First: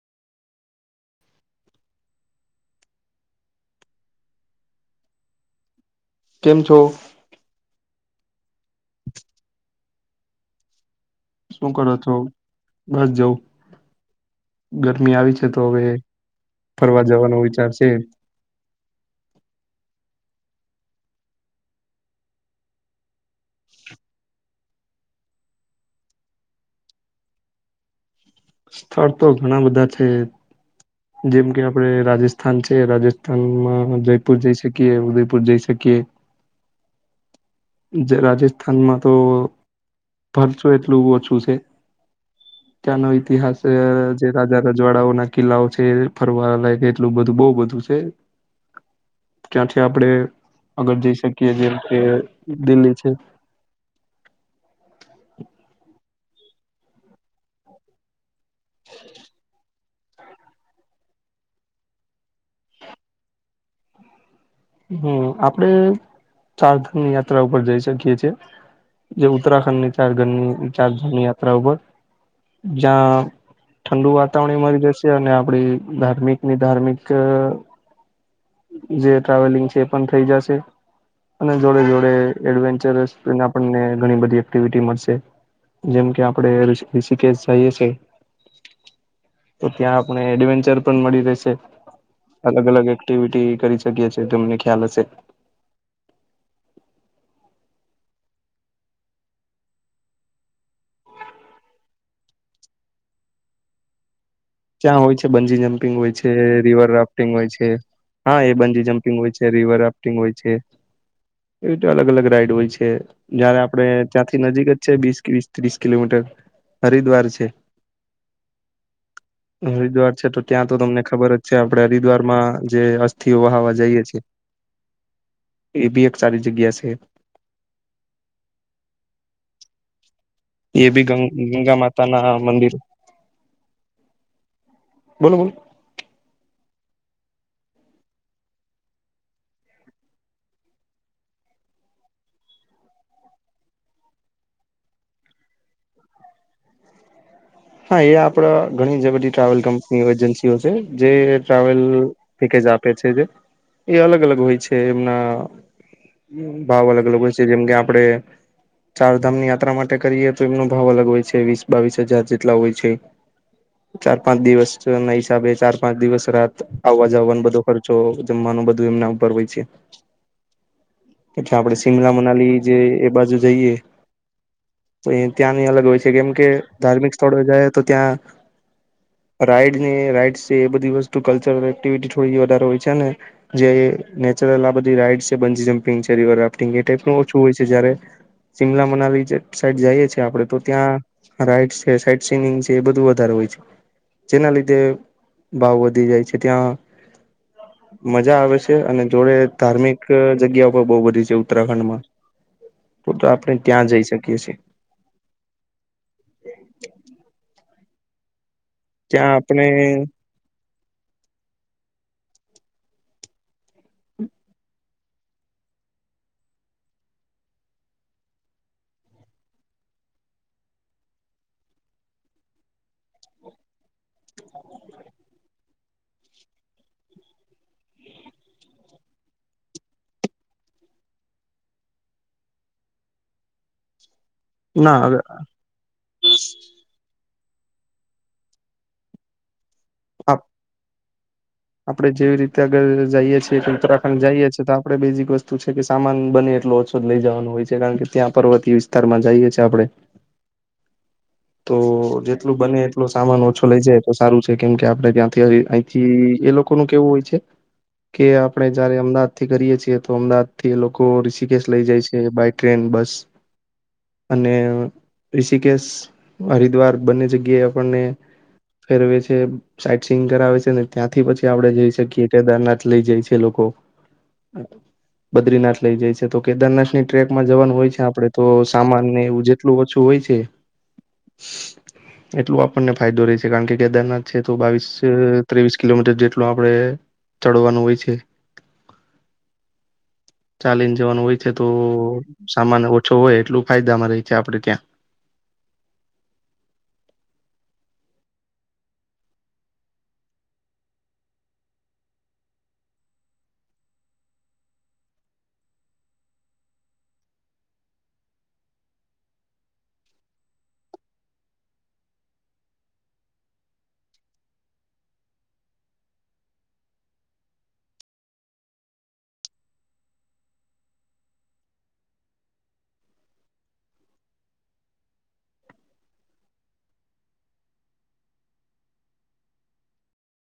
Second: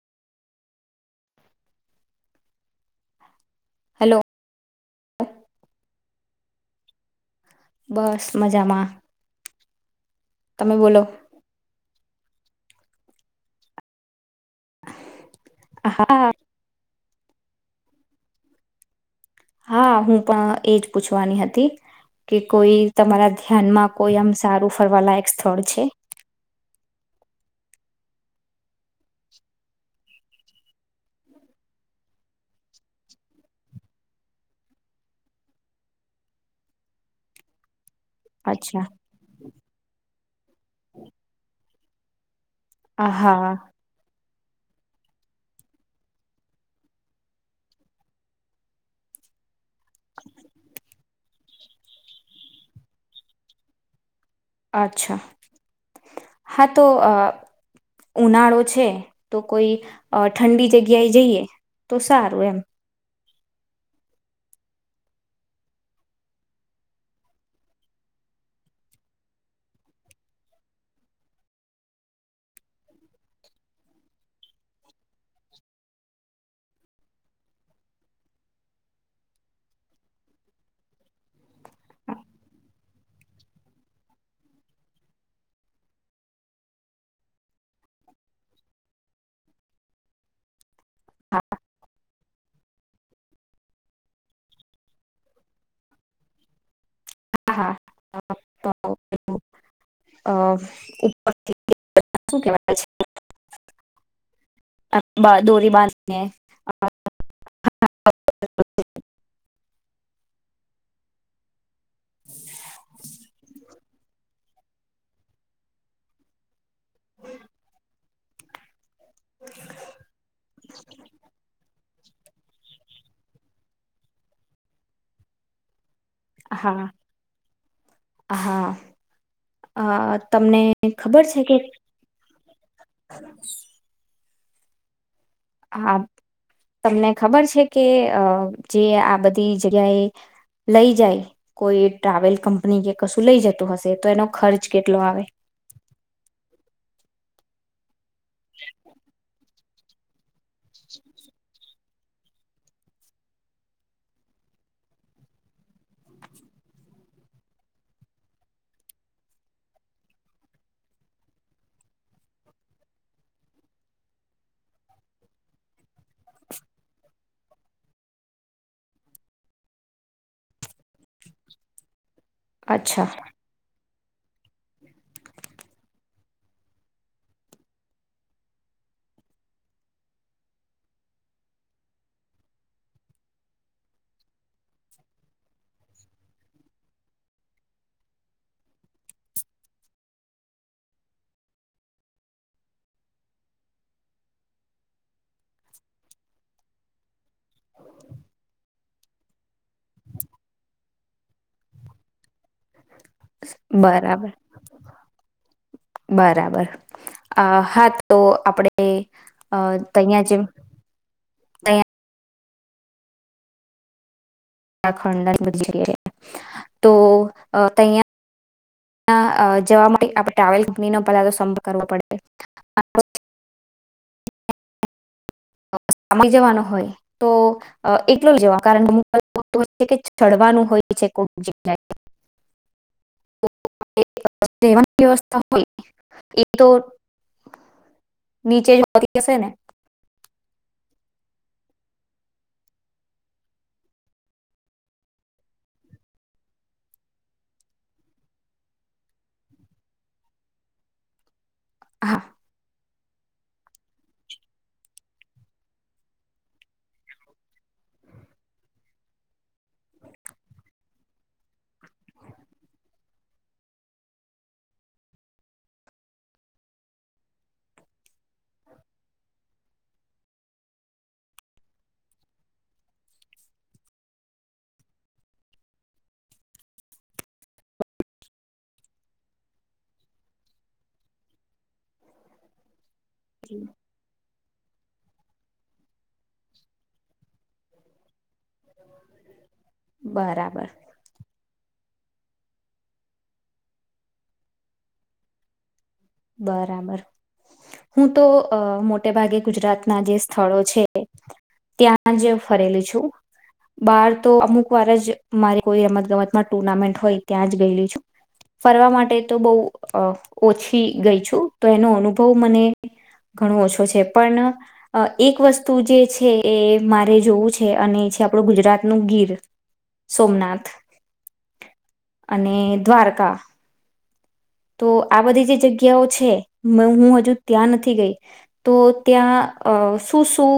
Hello કેમ છો? બસ મજામાં તમે બોલો. શું કરો છો બસ જો ગરમી આવી છે. તો હવે હા ફરવા જવાનો વિચાર છે. હા હું પણ એજ પૂછવાની હતી. કે કોઈ તમારા ધ્યાનમાં કોઈ આમ સારું ફરવા લાયક સ્થળ છે. [unintelligible] સ્થળ તો ઘણા બધા છે.. જેમ કે આપણે રાજસ્થાન છે રાજસ્થાનમાં જયપુર જઈ શકીએ ઉદયપુર જઈ શકીએ. [inaudible] અચ્છા રાજસ્થાનમાં તો ફરશો એટલું ઓછું છે હ ત્યાંનો હા ઈતિહાસ જે રાજા રજવાડાઓ ના કિલ્લાઓ છે ફરવા લાયક એટલું બધું બહ બધું છે. [inaudible] ક્યાંથી આપડે અગર જઈ શકીએ જે કે દિલ્લી છે. [inaudible] અચ્છા હા તો અ ઉનાળો છે તો કોઈ અ ઠંડી જગ્યાએ જઈએ તો સારું એમ. હમ આપડે ચારધામ યાત્રા ઉપર જઈ શકીએ છીએ. જે ઉત્તરાખંડની ચાર ઘની ચાર ધામની યાત્રા ઉપર જ્યાં ઠંડુ વાતાવરણે મળી જશે અને આપડી ધાર્મિક ની ધાર્મિક જે ટ્રાવેલિંગ છે એ પણ થઈ જશે. અને જોડે જોડે એડવેન્ચરસને આપણને ઘણી બધી એક્ટિવિટી મળશે. જેમ કે આપણે ઋષિકેશ જઈએ છે. તો ત્યાં આપણે એડવેન્ચર પણ મળી હા રહેશે અલગ અલગ એક એક્ટિવિટી કરી શકીએ છીએ તમને ખ્યાલ હશે. હા [unintelligible] અ ઉપર [unintelligible] ત્યાં હોય છે બંજી દોરી જમ્પિંગ હોય બાંધીને છે રિવર રાફ્ટિંગ હોય છે. હા એ બંજી જમ્પિંગ હોય છે રિવર રાફ્ટિંગ હોય છે એવી તો અલગ અલગ રાઈડ હોય છે જયારે આપણે ત્યાંથી નજીક જ છે વીસ વીસ ત્રીસ કિલોમીટર હરિદ્વાર છે. હરિદ્વાર છે તો ત્યાં તો તમને ખબર જ છે આપડે હરિદ્વારમાં જે અસ્થિઓ વહા વા જઈ છે એ બી સારી જગ્યા છે હા હા અ તમને એ ભી ગ ખબર છે કે ગંગા માતા ના મંદિર બોલો બોલો હા તમને ખબર છે કે અ જે આ બધી જગ્યાએ લઈ જાય કોઈ ટ્રાવેલ કંપની કે કશું લઈ જતું હશે તો એનો ખર્ચ કેટલો આવે? [inaudible] હા એ આપડા ઘણી જે બધી ટ્રાવેલ કંપની એજન્સીઓ છે જે ટ્રાવેલ પેકેજ આપે છે જે એ અલગ અલગ હોય છે એમના ભાવ અલગ અલગ હોય છે જેમ કે આપડે ચારધામની યાત્રા માટે કરીએ તો એમનો ભાવ અલગ હોય છે વીસ બાવીસ હજાર જેટલા હોય છે ચાર પાંચ દિવસ ના હિસાબે ચાર પાંચ દિવસ રાત આવવા જવાનો બધો ખર્ચો જમવાનો નું બધું એમના ઉપર હોય છે પછી આપણે શિમલામાં મનાલી જે અચ્છા એ બાજુ જઈએ તો એ ત્યાંની અલગ હોય છે કેમ કે ધાર્મિક સ્થળો જાય તો ત્યાં રાઈડ ને રાઈડ છે એ બધી વસ્તુ કલ્ચરલ એક્ટિવિટી થોડી વધારે હોય છે ને જે નેચરલ આ બધી રાઈડસ છે બજી જમ્પિંગ છે રિવર રાફ્ટિંગ એ ટાઈપનું ઓછું હોય છે જયારે શિમલા મનાલી જે સાઈડ જાઈએ છે આપડે તો ત્યાં રાઇડ્સ કે સાઈટ સિનિંગ છે એ બધું વધારે હોય છે. જેના લીધે ભાવ વધી જાય છે ત્યાં મજા આવે છે અને જોડે ધાર્મિક જગ્યા પણ બઉ બધી છે ઉત્તરાખંડમાં તો તો આપણે ત્યાં જઈ બરાબર શકીએ છે. બરાબર અ હા તો આપડે ત્યાં અ આપણે તહીયા જેમ તહીયા ઉત્તરાખંડ ઘણી બધી જગ્યાએ તો અ તહીયા જવા માટે આપણે ટ્રાવેલ કંપનીનો પેલા તો સંપર્ક કરવો પડે [unintelligible] [inaudible] [unintelligible] જવાનો હોય તો એકલો જવા કારણ એવું હોય છે કે ચડવાનું હોય છે કોક જ્ગયા. [inaudible] સેવા ના વ્યવસ્થા હોય એ તો નીચે જતી અશે ને [unintelligible] આપડે જેવી રીતે અગર જઈએ છીએ કે ઉત્તરાખંડ જઈએ છેએ તો આપડણે બેઝિક વસ્તુ છે કે સામાન બને. એટ ઓછો લઈ જવાનું હોય છે કારણ કે ત્યાં પર્વતીય વિસ્તારમાં જઈએએ આપણે. તો હા જેટલું બને. આપલો સામાન ઓછો લઇ જાય તો સારું છે કેમ કે આપડે ત્યાંથી અહીંથી એ લોકો ન કેવું હોય છે. કે આપડણે જયારે અમદાવાદ થી કરીએ છીએ તો અમદાવાદ થી એ લોકો ઋષિકેશ લઇ જાય છે બાય ટ્રેન. બસ અને ઋષિકેશ. હરિદ્વાર બંને જગ્યાએ આપણને. ફેરવે છે સાઈટ સિઈંગ કરાવે છે ને ત્યાંથી પછી આપડે જઈ શકીએ કેદારનાથ લઇ જાય છે લોકો. ઓ બદ્રીનાથ લઇ જાય છે તો કેદારનાથ ની ટ્રેકમાં જવાનું હોય છે આપડે તો સામાન ને એવું જેટલું ઓછું. હોય છે એટલ આપણને ફાયદો ર છે કારણ જી. કે કેદારનાથ છે. તો બાવીસ ત્રેવીસ કિલોમીટર જેટલ આપડણે ચડવાનું હોય છે બરાબર. ચાલીને જવાનું હોય તો સામાન ઓછો હોય એટલું ફાયદા અમારે આપડે ત્યાં બરાબર. હું તો મોટે ભાગે ગુજરાતના જે સ્થળો છે. ત્યાં જ ફરેલી છું. બાર તો અમુક વાર જ મારે કોઈ રમત ગમતમાં ટુર્નામેન્ટ હોય ત્યાં જ ગયેલી છું ફરવા માટે તો બહુ ઓછી ગઈ છું. તો એનો અનુભવ મને ઘણો ઓછો છે. પણ એક વસ્તુ જે છે. એ મારે જોવું છે. અને આપણું ગુજરાતનું ગીર સોમનાથ. અને દ્વારકા. તો આ બધી જે જગ્યાઓ છે. હું હજુ ત્યાં નથી ગઈ તો ત્યાં અ શું શું